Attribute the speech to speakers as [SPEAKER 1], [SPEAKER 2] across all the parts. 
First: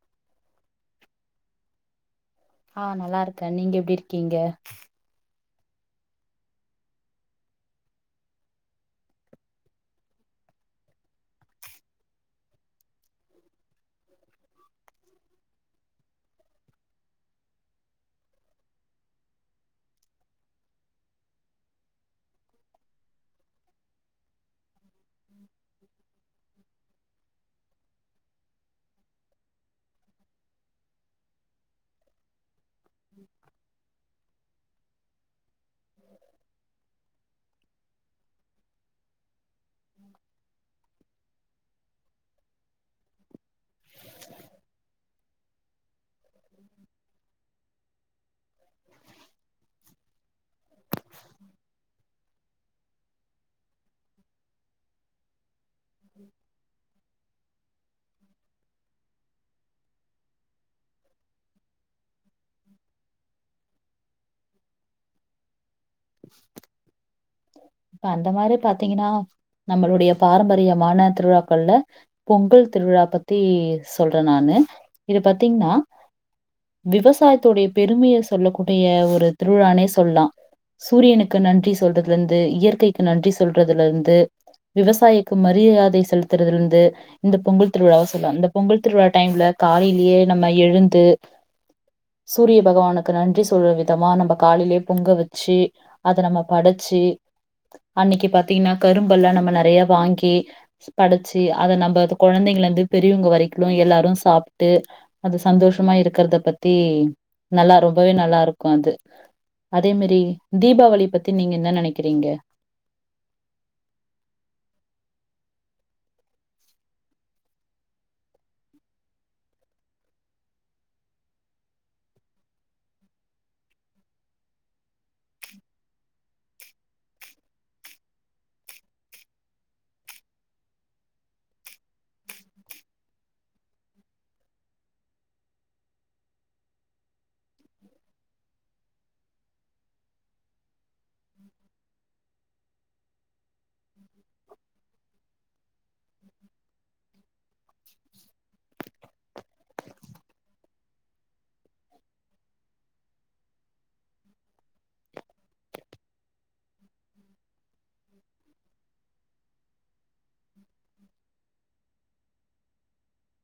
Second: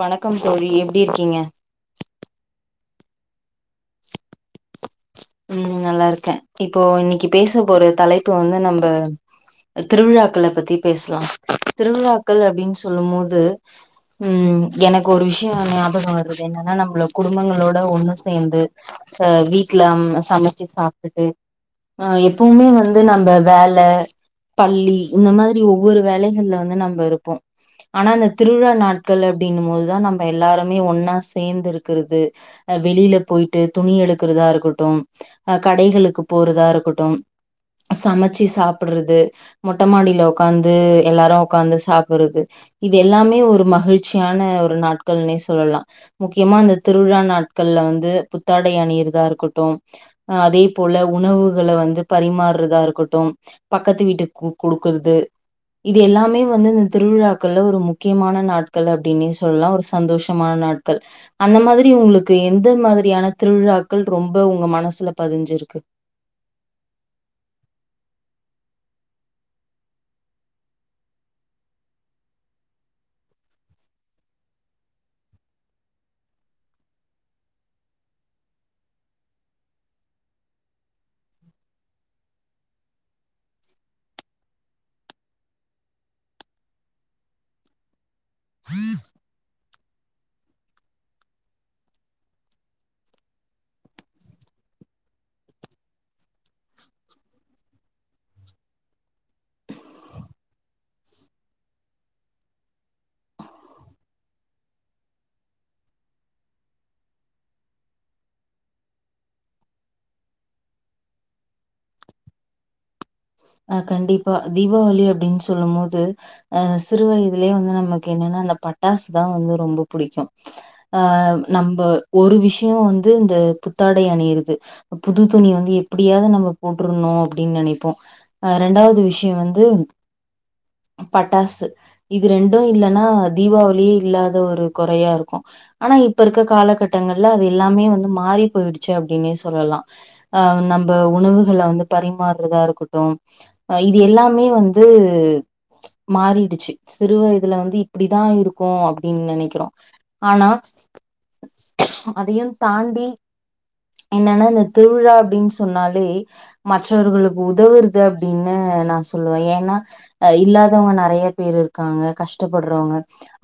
[SPEAKER 1] வணக்கம் தோழி எப்டி இருக்கீங்க
[SPEAKER 2] ஆ நல்லா இருக்கே நீங்க எப்டி இருக்கீங்க
[SPEAKER 1] உம் நல்லா இருக்கே இப்போ இன்னிக்கு பேச போற தலைப்பு வந்து நம்ப திருவிழாக்கள பத்தி பேசலா திருவிழாக்கள் அப்டின் சொல்லும் போது உம் எனக்கு ஒரு விஷ்யோ ஞாபகோ வர்றது என்னன்னா நம்பள குடும்பங்களோட ஒண்ணு சேந்து அ வீட்ல ம் சமைச்சி சாப்டுட்டு அ எப்புவுமே வந்து நம்ப வேல பள்ளி இந்த மாதிரி ஒவ்வொரு வேலைகள்ல வந்து நம்ப இருப்போம் ஆனா அந்த திருவிழா நாட்கள் அப்டின்னும் மோதுதா நம்ப எல்லாருமே ஒன்னா சேந்து இருக்கறது அ வெளில போயிட்டு துணி எடு க்றதா இருக்கட்டும் அஹ் கடைகளுக்கு போறதா இருக்கட்டும் சமைச்சி சாப்பிட்றது மொட்ட மாடியில உக்காந்து எல்லாரு உக்காந்து சாப்பிறது இது எல்லாமே ஒரு மகிழ்ச்சியான ஒரு நாட்கள்னே சொல்லலா முக்கியமா அந்த திருவிழா நாட்கள்ல வந்து புத்தாடை அணியிறதா இருக்கட்டும் அதே போல உணவுகள வந்து பரிமார்றதா இருக்கட்டும் பக்கத்து வீட்டுக்கு குடுக்குறது இது எல்லாமே வந்து இந்த திருவிழா க்கள்ல ஒரு முக்கியமான நாட்கள் அப்டினே சொல்லா ஒரு சந்தோஷமான நாட்கள் அந்த மாதிரி உங்களுக்கு எந்த மாதிரியான திருவிழாக்கள் ரொம்ப உ உங்க மனசுல பதிஞ்சிருக்கு
[SPEAKER 2] இப்ப அந்த மாரி பாத்திங்கனா நம்மளுடைய பாரம்பரியமான திருவிழாக்கள்ல பொங்கல் திருவிழா பத்தி சொல்றே நானு இது பாத்திங்ன்னா விவசாயத்துடைய பெருமைய சொல்ல கூடிய ஒரு திருவிழானே சொல்லா சூரியனுக்கு நன்றி சொல்றத் து வந்து இயற்கைக்கு நன்றி சொல்றதுல இருந்து விவசாயிக்கு மரியாதை செலுத்துறதலிந்து இந்த பொங்கல் திருவிழாவ சொல்லா இந்த பொங்கல் திருவிழா டைம்ல காலைலியே நம்ம எழுந்து சூரிய பகவானுக்கு நன்றி சொல்ற விதமா நம்ப காலையிலயே பொங்க வெச்சி அத நம்ம பட ச்சி அன்னிக்கு பாத்திங்கன்னா கரும்பல்லா நம்ம நெறைய வாங்கி படைச்சி அதை நம்ப கொழந்தைங்கள்லந்து பெரியவங்க வரைக்கிலு எல்லாரு சாப்ட்டு அது சந்தோஷமா இருக்கறத பத்தி நல்லா ரொம்பவே நல்லா இருக்கு அது அதே மேரி தீபாவளி பத்தி நீங்க ன்ன நெனைக்கிறீங்க
[SPEAKER 1] அஹ் கண்டிப்பா தீபாவளி அப்டின் சொல்லும் போது அஹ் சிறு வயதிலயே வந்து நமக்கு என்னன்னா அந்த பட்டாசு தா வந்து ரொம்ப புடிக்கு ப்ச் அஹ் நம்ப ஒரு விஷ்யோ வந்து இந்த புத்தாடை அணியிறது புது துணி வந்து எப்பிடியாவ்து நம்ப போட்ருணு அப்டின் நெனைப்போ அஹ் ரெண்டாவ்து விஷ்யோ வந்து பட்டாசு இது ரெண்டு இல்லன்னா தீபாவளியே இல்லாத ஒரு கொறையா இருக்கு ஆனா இப்ப இருக்க காலகட்டங்கள்ல அது எல்லாமே வந்து மாறி போயிடுச்சு அப்டின்னே சொல்லலா ஆஹ் நம்ப உணவுகள வந்து பரிமார்றதா இருக்கட்டு அ இது எல்லாமே வந்து ப்ச் மாறிடுச்சு சிறுவயதுல வந்து இப்டிதா இருக்கு அப்டின் நெனைக்கிறோ ஆனா அதையு தாண்டி என்னன்னா இந்த திருவிழா அப்டின் சொன்னாலே மற்றவர்களுக்கு உதவுற து அப்டின்னு நா சொல்வே ஏன்னா அ இல்லாதவங்க நறையா பேரு இருக்காங்க கஷ்டப்பட்றவங்க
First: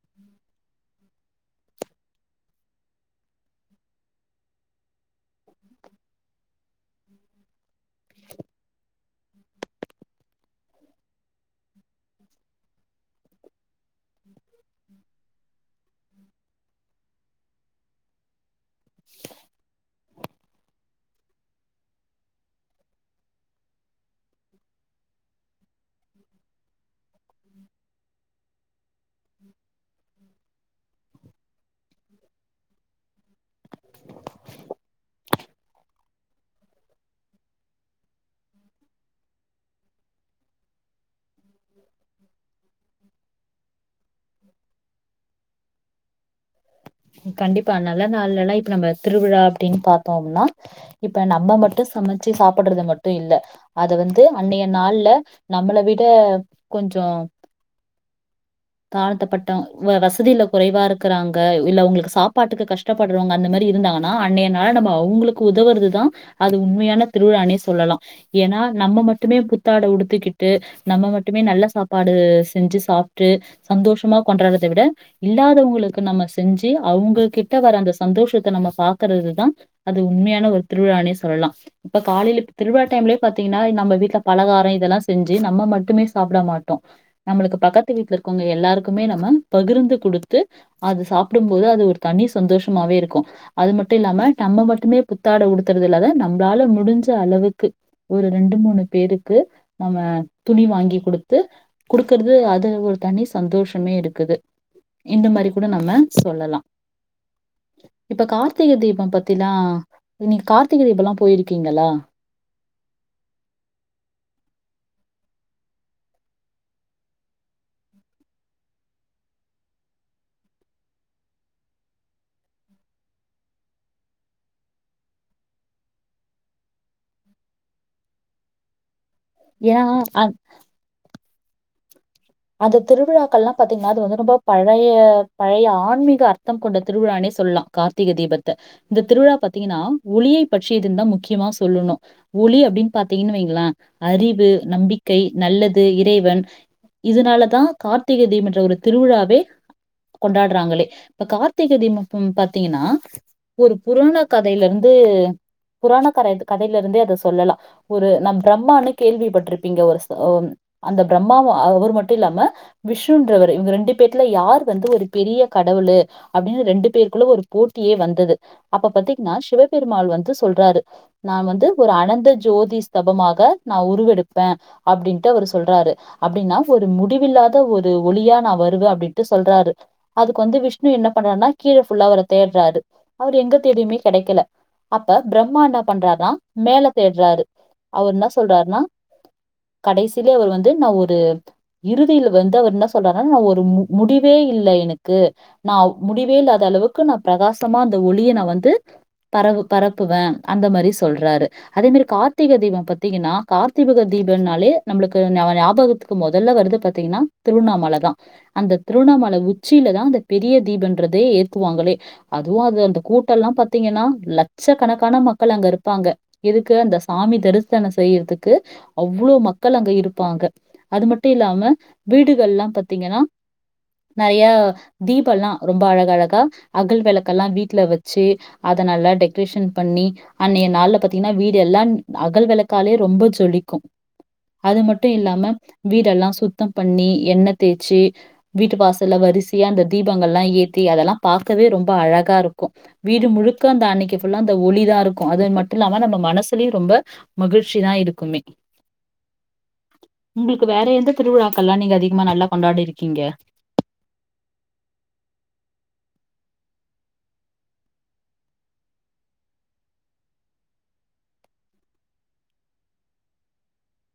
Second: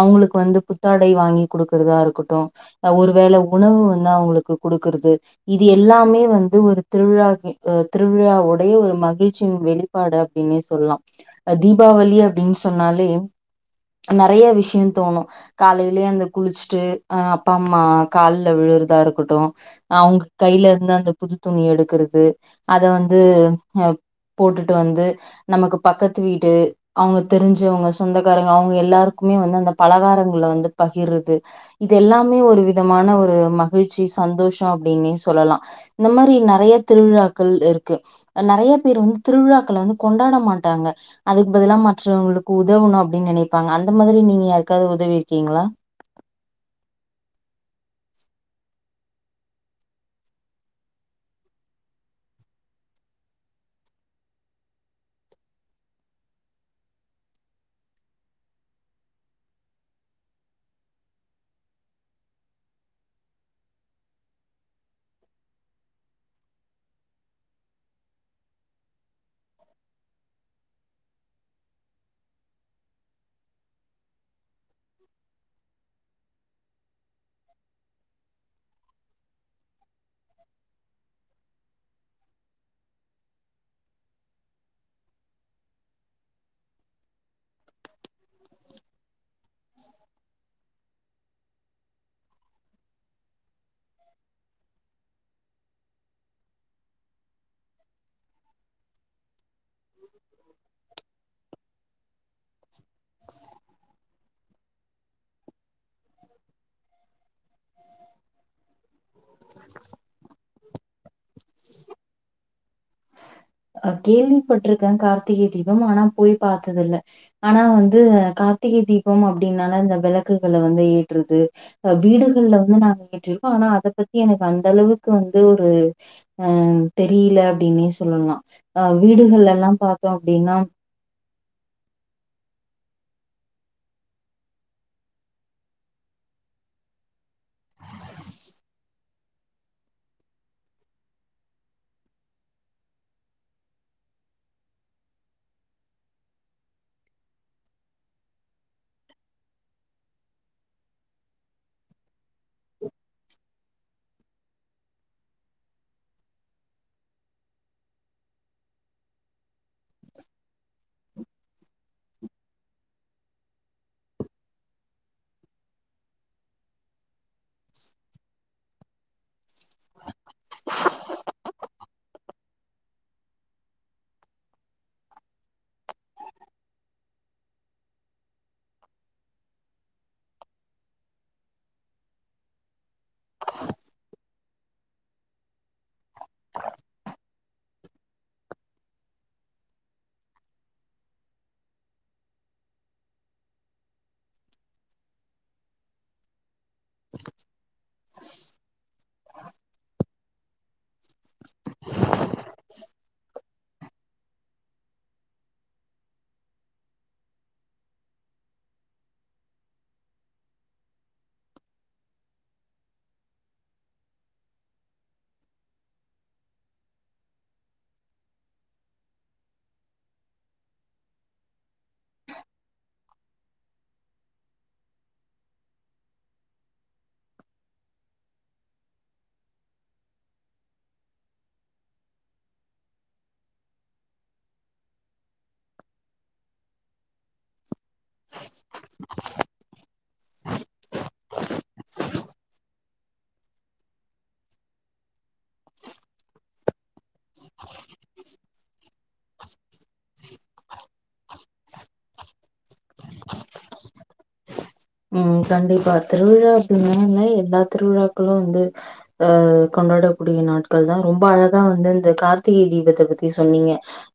[SPEAKER 1] அவுங்களுக்கு வந்து புத்தாடை வாங்கி குடுக்குறதா இருக்கட்டு அ ஒருவேள உணவு வந்து அவுங்களுக்கு குடுக்குறது இது எல்லாமே வந்து ஒரு திருவிழாக்கு அ திருவிழா உடைய ஒரு மகிழ்ச் சின் வெளிப்பாடு அப்டினே சொல்லா தீபாவளி அப்டின் சொன்னாலே ந நறைய விஷ்யந் தோணு காலைலியே எந்து குளிச்சுட்டு அ அப்பா அம்மா கால் ல் விழுறுதா இருக்கட்டு அவுங் கையிலந்து அந்த புது துணி எடுக்கறது அத வந்து அஹ் போட்டுட்டு வந்து நமக்குப் பக்கத்து வீடு அவுங்க தெரிஞ்சவங்க சொந்தக்காரங்க அவுங்க எல்லாருக்குமே வந்து அந்த பலகாரங்கள்ல வந்து பகிர்றது இது எல்லாமே ஒரு விதமான ஒரு மகிழ்ச்சி சந்தோஷோ அப்டின்னே சொல்லலா இந்த மாரி நறைய திருவிழாக்கள் இருக்கு நறைய பேர் வந்து திருவிழாக்கள வந்து கொண்டாட மாட்டாங்க அதுக்கு பதிலா மற்றவங்களுக்கு உதவணு அப்டின் நெனைப்பாங்க அந்த மாதிரி நீங்க யாருக்காவது உதவிருக்கீங்களா
[SPEAKER 2] கண்டிப்பா நல்ல நாள்ல எல்லா இப்ப நம்ப திருவிழா அப்டின் பாத்தோம்னா இப்ப நம்ப மட்டு சமைச்சு சாப்பட்றது மட்டு இல்ல அத வந்து அன்னைய நாள்ல நம்மள விட கொஞ்சோ தாழ்த்தப்பட்ட வசதில குறைவா இருக்கறாங்க இல்ல அவுங்களுக்கு சாப்பாட்டுக்கு கஷ்டப்பட்றவங்க அந்த மேரி இருந்தாங்கன்னா அன்னைய நாள் நம்ப அவுங்களுக்கு உதவறதுதா அது உண்மையான திருவிழானே சொல்லலா ஏனா நம்ம மட்டுமே புத்தாட உடுத்துக்கிட்டு நம்ம மட்டுமே நல்ல சாப்பாடு செஞ்சு சாப்ட்டு சந்தோஷமா கொண்டாட்றத விட இல்லாதவங்களுக்கு நம்ம செஞ்சு அவுங்ககிட்ட வர அந்த சந்தோஷத்த நம்ம பாக்கறதுதா அது உண்மையான ஒரு திருவிழானே சொல்லலா இப்ப காலையில ப்ப திருவிழா டைம்லே பாத்தீங்கனா நம்ம வீட்ல பலகாரோ இதெல்லா செஞ்சு நம்ம மட்டுமே சாப்ட மாட்டோ நம்மளுக்கு பக்கத்து வீட்ல இருக்கவங்க எல்லாருக்குமே நம்ம பகிர்ந்து குடுத்து அது சாப் ப்டும்போது அது ஒரு தனி சந்தோஷமாவே இருக்கு. அது மட்டு இல்லாம நம்ம மட்டுமே புத்தாட உடுத்தறது இல்லாத நம்ப்ளால முடுஞ்ச அளவுக்கு ஒரு ரெண்டு மூணு பேருக்கு நம்ம துணி வாங்கி குடுத்து குடுக்கற்து அது ஒரு தனி சந்தோஷமே இருக்குது. இந்த மாரி கூட நம்ம சொல்லலா. இப்ப கார்த்திக தீபம் பத்தினா நீ கார்த் த்தகிரி இப்பல்லா போய்ருக்கீங்களா?
[SPEAKER 1] அ கேள்விப்பட்டிருக்கே கார்த்திகை தீபம் ஆனா போய் பாத்ததில்ல. ஆனா வந்து கார்த்திகை தீபம் அப்டின்னால இந்த வெளக்குகல வந்து ஏற்றது அ வீடுகள்ல வந்து நாங்க ஏற்றிருக்கோ. ஆனா அத பத்தி எனக்கு அந்த அளவுக்கு வந்து ஒரு அ தெரியில அப்டீனே சொல்லலா. ஆவ் வீடுகள்ல எல்லா
[SPEAKER 2] ஏன்னா,
[SPEAKER 1] பார்த்தோ
[SPEAKER 2] அ
[SPEAKER 1] அப்படினா,
[SPEAKER 2] அந்த திருவிழாக்களெல்லா பாத்தீங்கனா அது வந்து ரொம்போ பழய பழய ஆன்மீக அர்த்தம் கொண்ட திருவிழானே சொல்லலா கார்த்திகை தீபத்த. இந்த திருவிழா பாத்தீங்கன்னா ஒளியை பற்றியதுன்தா முக்கீயமா சொல்லணு. ஒளி அப்படின் பார்த்தீங்கன்னு வைங்களே அறிவு, நம்பிக்கை, நல்லது, இறைவன் இதனாலதா கார்த்திகை தீபன்ற ஒரு திருவிழாவே கொண்டாடுறாங்களே. இப்ப கார்த்திகை தீபம் ம் பாத்தீங்கன்னா ஒரு புராண கதைல இருந்து புராண கரன் கதைல இருந்தே அத சொல்லலா. ஒரு நம் பிரம்மான்னு கேள்விப்பட்ருப்பீங்க, ஒரு ச அ அந்த பிரம்மாவ அவரு மட்டுல்லாம விஷ்ணுன்றவரு இவுங்க ரெண்டு பேத்துல யார் வந்து ஒரு பெரிய கடவுளு அப்படினு ரெண்டு பேருக்குள்ள ஒரு போட்டியே வந்தது. அப்ப பத்தீங்கனா சிவபெருமாள் வந்து சொல்றாரு, நா வந்து ஒரு அனந்த ஜோதி ஸ்தபமாக நா உருவெடுப்ப. அப்டின்ட்டு அவரு சொல்றாரு. அப்டின்னா, ஒரு முடிவில்லாத ஒரு ஒளியா நா வருவே அப்டின்ட்டு சொல்றாரு. அதுக்கு வந்து விஷ்ணு என்ன பண்றார்ன்னா கீழ ஃபுல்லா அவர தேட்றாரு. அவரு எங்க தேடியுமே கெடைக்கல. அப்ப பிரம்மா என்ன பண்றாருனா மேல தேட்றாரு. அவர் என்ன சொல்றார்னா, கடைசில அவரு வந்து நா ஒரு இறுதியில வந்து அவர் என்ன சொல்றார்ன்னா நா ஒரு மு முடிவே இல்ல எனக்கு. நான் முடிவே இல்லா அந்த அளவுக்கு நா பிரகாசமா அந்த ஒளிய நா வந்து பரவு பரப்புவ. அந்த மாரி சொல்றாரு. அதே மாரி கார்த்திகை தீபம் பாத்தீங்கன்னா கார்த்திக தீபம்னாலே நம்ளுக்கு ஞஞாபகத்துக்கு மொதல்ல வந்து பாத்திங்கனா திருவண்ணாமலதா அந்த திருவண்ணாமல உச்சிலதா அந்த பெரிய தீபன்றதே ஏத்துவாங்களே அதுவு அது அந்த கூட்டோல்லா பாத்திங்கன்னா லட்சக்கணக்கான மக்கள் அங்க இருப்பாங்க எதுக்கு அந்த சாமி தரிசனோ செய்யறதுக்கு அவ்ளோ மக்கள் அங்க இருப்பாங்க அது மட்டு இல்லாம வீடுகல்லா பாத்திங்கன்னா நெறையா தீபல்லா ரொம்ப அழகழகா அகல் விளக்கெல்லா வீட்ல வெச்சு அத நல்லா டெக்ரேஷன் பண்ணி அன்னைய நாள்ல பாத்திங்கனா வீடு எல்லான் அகல் விளக்காலே ரொம்பொ ஜொலிக்கு அது மட்டு இல்லாம வீடெல்லா சுத்தம் பண்ணி எண்ணெ தேச்சு வீட்டு வாசல்ல வரிசையா அந்த தீபங்கல்லா ஏத்தி அதெல்லா பாக்கவே ரொம்ப அழகா இருக்கு வீடு முழுக்க அந்த அன்னைக்கு ஃபுல்லா அந்த ஒளிதா இருக்கு அது மட்டு இல்லாம நம்ம மனசுலயு ரொம்ப மகிழ்ச்சிதா இருக்குமே உங்களுக் கு வேற எந்த திருவிழாக்கல்லா நீங்க அதிகமா நல்லா கொண்டாடிருக்கிங்க
[SPEAKER 1] ம் கண்டிப்பா திருவிழா அப்டினாவே எல்லா திருவிழாக்களு வந்து ஆ கொண்டாடக்கூடிய நாட்கள்தா ரொம்ப அழகா வந்து அந்த கார்த்திகை தீபத்த பத்தி சொன்னிங்க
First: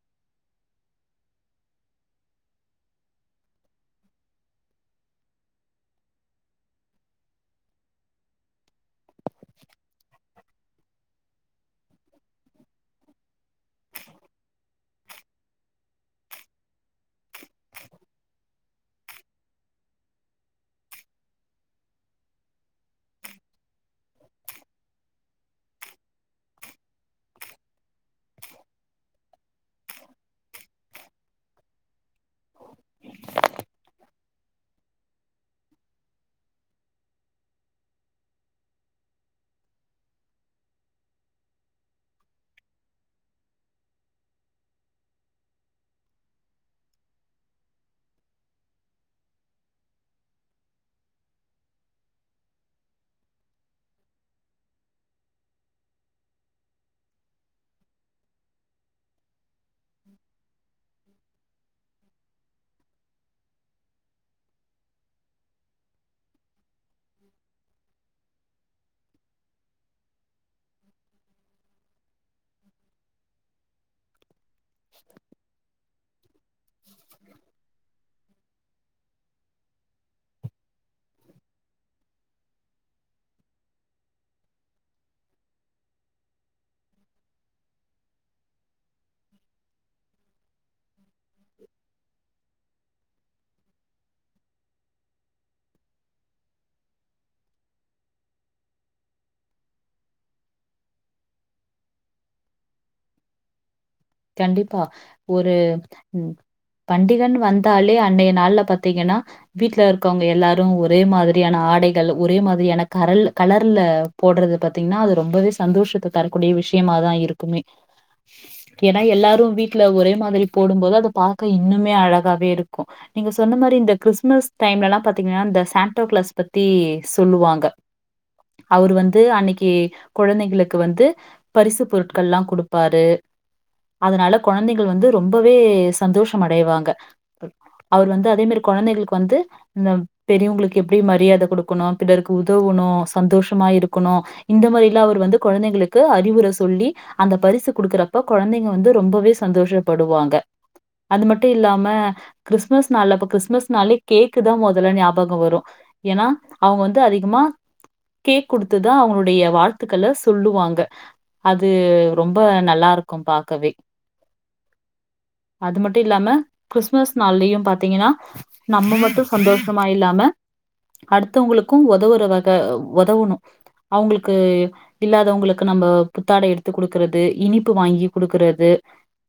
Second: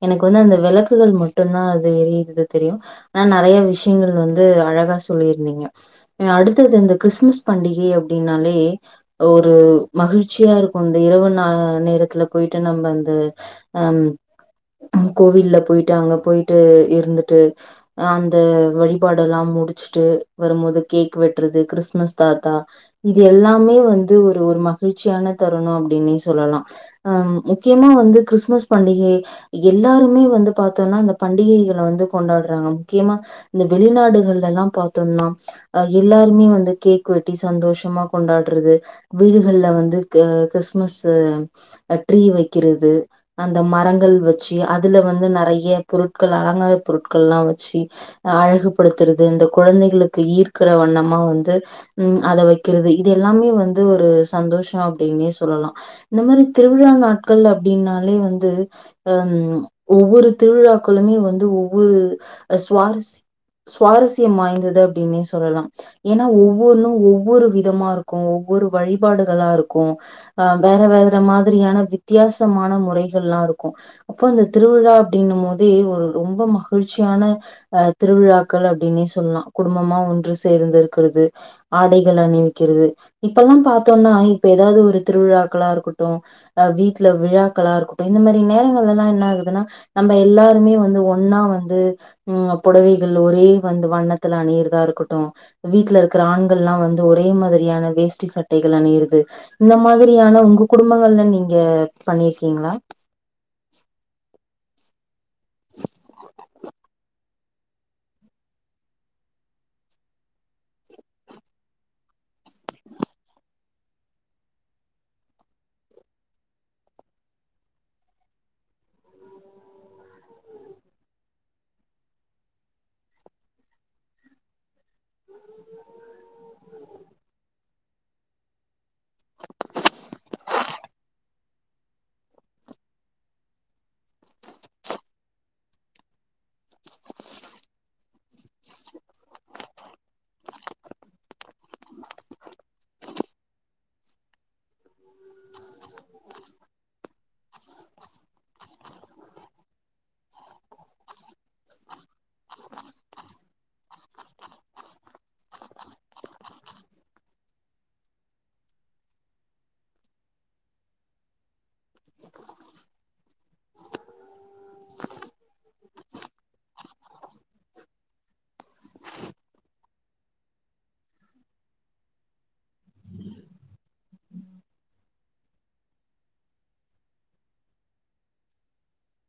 [SPEAKER 1] எனக்கு வந்து அந்த வெளக்குகள் மட்டுந்தா அது எரியறது தெரியு ஆனா நெறைய விஷயங்கள் வந்து அழகா சொல்லிருந்திங்க. அடுத்தது இந்த கிறிஸ்துமஸ் பண்டிகை அப்டின்னாலே ஒரு மகிழ்ச்சியா இருக்கு இந்த இரவு நா நேரத்துல போயிட்டு நம்ம அந்த அ கோவில்ல போயிட்டு அங்க போயிட்டு இருந்துட்டு அந்த வழிபாடெல்லா முடிச்சுட்டு வரும் போது கேக் வெட்றது கிறிஸ்மஸ் தாத்தா இது எல்லாமே வந்து ஒரு ஒரு மகிழ்ச்சியான தருணோ அப்டின்னே சொல்லலா அ முக்கியமா வந்து கிறிஸ்மஸ் பண்டிகை எல்லாருமே வந்து பாத்தோனா இந்த பண்டிகைகள வந்து கொண்டாடறாங்க. முக்கியமா இந்த வெளிநாடுகள்ல எல்லா பாத் தோனா எல்லாருமே வந்து கேக் வெட்டி சந்தோஷமா கொண்டாடறது வீடுகள்ல வந்து அ கிறிஸ்மஸ்ஸு ட்ரீ வெக்கிறது அந்த மரங்கள் வெச்சு அதுல வந்து நெறைய பொருட்கள் அலங்கார பொருட்கள்லா வச்சு அழகுபடுத்துறது இந்த குழந்தைகளுக்கு ஈர்க்கிற வண்ணமா வந்து ம் அத வெக்கிறது இது எல்லாமே வந்து ஒரு சந்தோஷோ அப்டின்னே சொல்லலா இந்தமாரி திருவிழா நாட்கள் அப்டின்னாலே வந்து ஹ்ம் ஒவ்வொரு திருவிழாக்களுமே வந்து ஒவ்வொரு சுவாரஸ் சுவாரஸ் யம் வாய்ந்தது அப்டின்னே சொல்லலா ஏனா ஒவ்வொன்னு ஒவ்வொரு விதமா இருக்கு ஒவ்வொரு வழிபாடுகளா இருக்கு அ வேற வேற மாதிரியான வித்தியாசமான முறைகள்லா இருக்கு அப்போ அந்த திருவிழா அப்டினும்போதே ஒரு ரொம்ப மகிழ்ச்சியான அ திருவிழா க்கள் அப்டின்னே சொ சொல்லா குடும்பமா ஒன்று சேர்ந்து இருக்கறது ஆடைகள் அணிவிக்கிறது இப்பல்லா பாத்தோன்னா இப்ப ஏதாது ஒரு திருவிழாக்களா இருக்கட்டு அ வீட்ல விழாக்களா இருக்கட்டு இந்த மாரி நேரங்கள்ல எல்லா என்ன ஆகுதுனா நம்ம எல்லாருமே வந்து ஒ ன்னா வந்து ம் அ புடவைகள் ஒரே வந்த வண்ணத்துல அணியறதா இருக்கட்டு, வீட்ல இருக்கற ஆண்கள்ல்லா வந்து ஒரே மாதிரியான வேஷ்டி சட்டைகள் அணியறது. இந்த மாதிரியான உங்க குடும்பங்கள்ல நீங்க பண்ணிருக்கீங்களா?
[SPEAKER 2] கண்டிப்பா ஒரு பண்டிகைனு வந்தாலே அன்டைய நாள்ல பாத்தீங்கன்னா வீட்டுல இருக்கவங்க எல்லாரு ஒரே மாதிரியான ஆடைகள் ஒரே மாதிரியான கரல் கலர்ல போட்றது பாத்தீங்கன்னா அது ரொம்பவே சந்தோஷத்த தரக்கூடிய விஷயமாதா இருக்குமே. ஏன்னா எல்லாரு வீட்ல ஒரே மாதிரி போடும் போது அத பாக்க இன்னுமே அழகாவே இருக்கு. நீங்க சொன்ன மாரி இந்த கிறிஸ்மஸ் டைம்லெல்லா பாத்தீங்கன்னா இந்த சான்டோ கிளாஸ் பத்தி சொல்லுவாங்க. அவரு வந்து அன்னைக்கு குழந்தைகளுக்கு வந்து பரிசு பொருட்களெல்லா குடுப்பாரு. அதனால கொழந்தைகள் வந்து ரொம்பவே சந்தோஷம் அடைவாங்க. அவரு வந்து அதே மாரி கொழந்தைங்களுக்கு வந்து இந்த பெரியவங்களுக்கு எப்படி மரியாதை கொடுக்கணு, பிறருக்கு உதவணு, சந்தோஷமா இருக்கணு. இந்த மாரிலா அவர் வந்து கொழந்தைங்களுக்கு அறிவுரை சொல்லி அந்த பரிசு குடுக்கற அப்போ கொழந்தைங்க வந்து ரொம்பவே சந்தோஷப்படுவாங்க. அதுமட்டு இல்லாம கிறிஸ்மஸ் நாள்ள அப்ப கிறிஸ்மஸ் நாளே கேக்குதா மொதல்ல ஞாபகோ வரும் ஏன்னா அவுங்க வந்து அதிகமா கேக் குடுத்துதா அவங்களுடைய வாழ்த்துக்கள சொல்லுவாங்க. அது ரொம்ப நல்லா இருக் க்கு பாக்கவே. அது மட்டும் இல்லாம கிறுஸ்துமஸ் நாள்ளயு பாத்தீங்கன்னா நம்ம மட்டு சந்தோஷமா இல்லாம அடுத்தவங்களுக்கும் ஒதவுற வக ஒதவுணும். அவுங்களுக்கு இல்லாதவங்களுக்கு நம்ம புத்தாடை எடுத்து கொடுக்கறது இனிப் இனிப்பு வாங்கி குடுக்கறது.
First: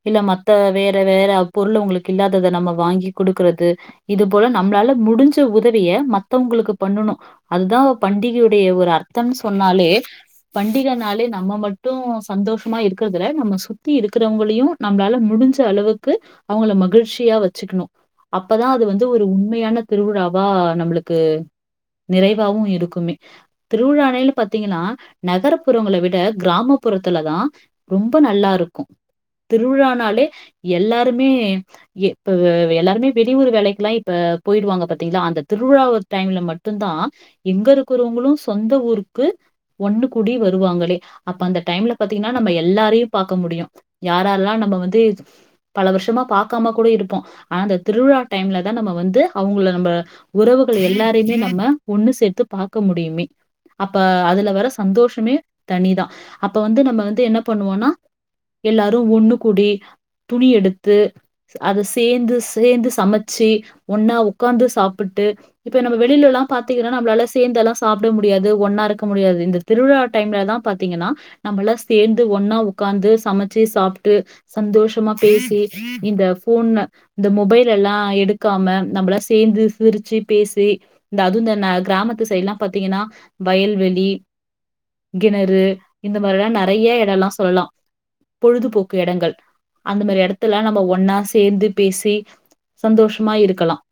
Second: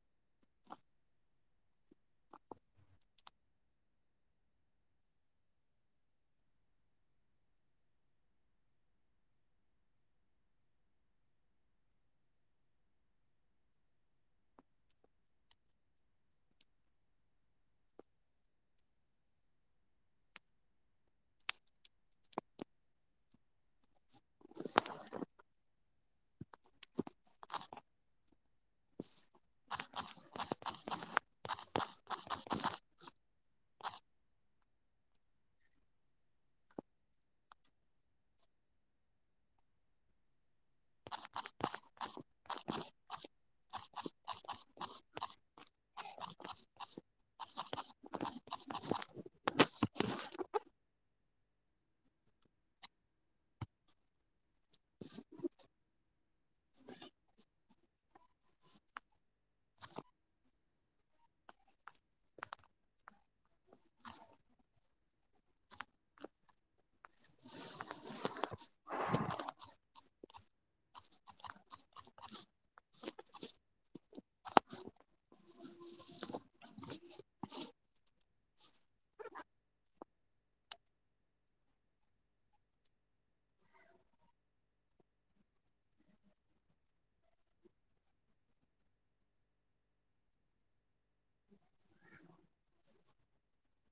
[SPEAKER 2] இல்ல மத்த வேற வேற பொருள்அவங்களுக்கு இல்லாதத நம்ம வாங்கி குடுக்கறது இது போல நம்ளால முடுஞ்ச உதவிய மத்தவங்களுக்கு பண்ணணு. அதுதான் பண்டிகையுடைய ஒரு அர்த்தம்னு சொன்னாலே பண்டிகைனாலே நம்ம மட்டு சந்தோஷமா இருக் இருக்கறதுல நம்ம சுத்தி இருக்கிறவங்களையும் நம்மளால முடிஞ்ச அளவுக்கு அவங்கள மகிழ்ச்சியா வச்சுக்கணும் அப்பதான் அது வந்து ஒரு உண்மையான திருவிழாவா நம்மளுக்கு நிறைவாவும் இருக்குமே திருவிழா பாத்தீங்கன்னா நகர்ப்பு புறவங்களை விட கிராமப்புறத்துல தான் ரொம்ப நல்லா இருக்கும் திருவிழானாலே எல்லாருமே இப்ப எல்லாருமே வெளியூர் வேலைக்கெல்லாம் இப்ப போயிடுவாங்க பார்த்தீங்களா அந்த திருவிழா டைம்ல மட்டும்தான் எங்க இருக்கிறவங்களும் சொந்த ஊருக்கு ஒண்ணு கூடி வருவாங்களே அப்ப அந்த டைம்ல பாத்தீங்கன்னா நம்ம எல்லாரையும் பாக்க முடியும் யாராரெல்லாம் நம்ம வந்து பல வருஷமா பார்க்காம கூட இருப்போம் ஆனா அந்த திருவிழா டைம்ல தான் நம்ம வந்து அவங்கள நம்ம உறவுகள் எல்லாரையுமே நம்ம ஒண்ணு சேர்த்து பார்க்க முடியுமே அப்ப அதுல வர சந்தோஷமே தனிதான் அப்ப வந்து நம்ம வந்து என்ன பண்ணுவோனா எல்லாரும் ஒண்ணு கூடி துணி எடுத்து அதை சேர்ந்து சேந்து சமைச்சு ஒன்னா உ்க்காந்து சாப்பிட்டு இப்ப ந வெளிலாம் நம்மெலா சேந்தெலாம் சாப்பிட முடியாது ஒன்னா இருக்க முடியாது இந்த திருவிழா டைம்ல தா பாத்தீங்கன்னா நம்மெலாம் சேந்து ஒன்னா உட்கார்ந்து சமைச்சு சாப்பிட்டு சந்தோஷமா பேசி இந்த போன் இந்த மொபைல் எல்லாம் எடுக்காம நம்மேலா சேர்ந்து சிரிச்சு பேசி இந்த அது இந்த கிராமத்து சைடு எல்லாம் பாத்தீங்கன்னா வயல்வெளி கிணறு இந்த மாதிரியெலாம் நிறைய இதெல்லாம் சொல்லலாம் பொழுதுபோக்கு இடங்கள் அந்த மாதிரி இடத்தலெல்லாம் நம்ம ஒன்னா சேர்ந்து பேசி சந்தோஷமா இருக்கலாம்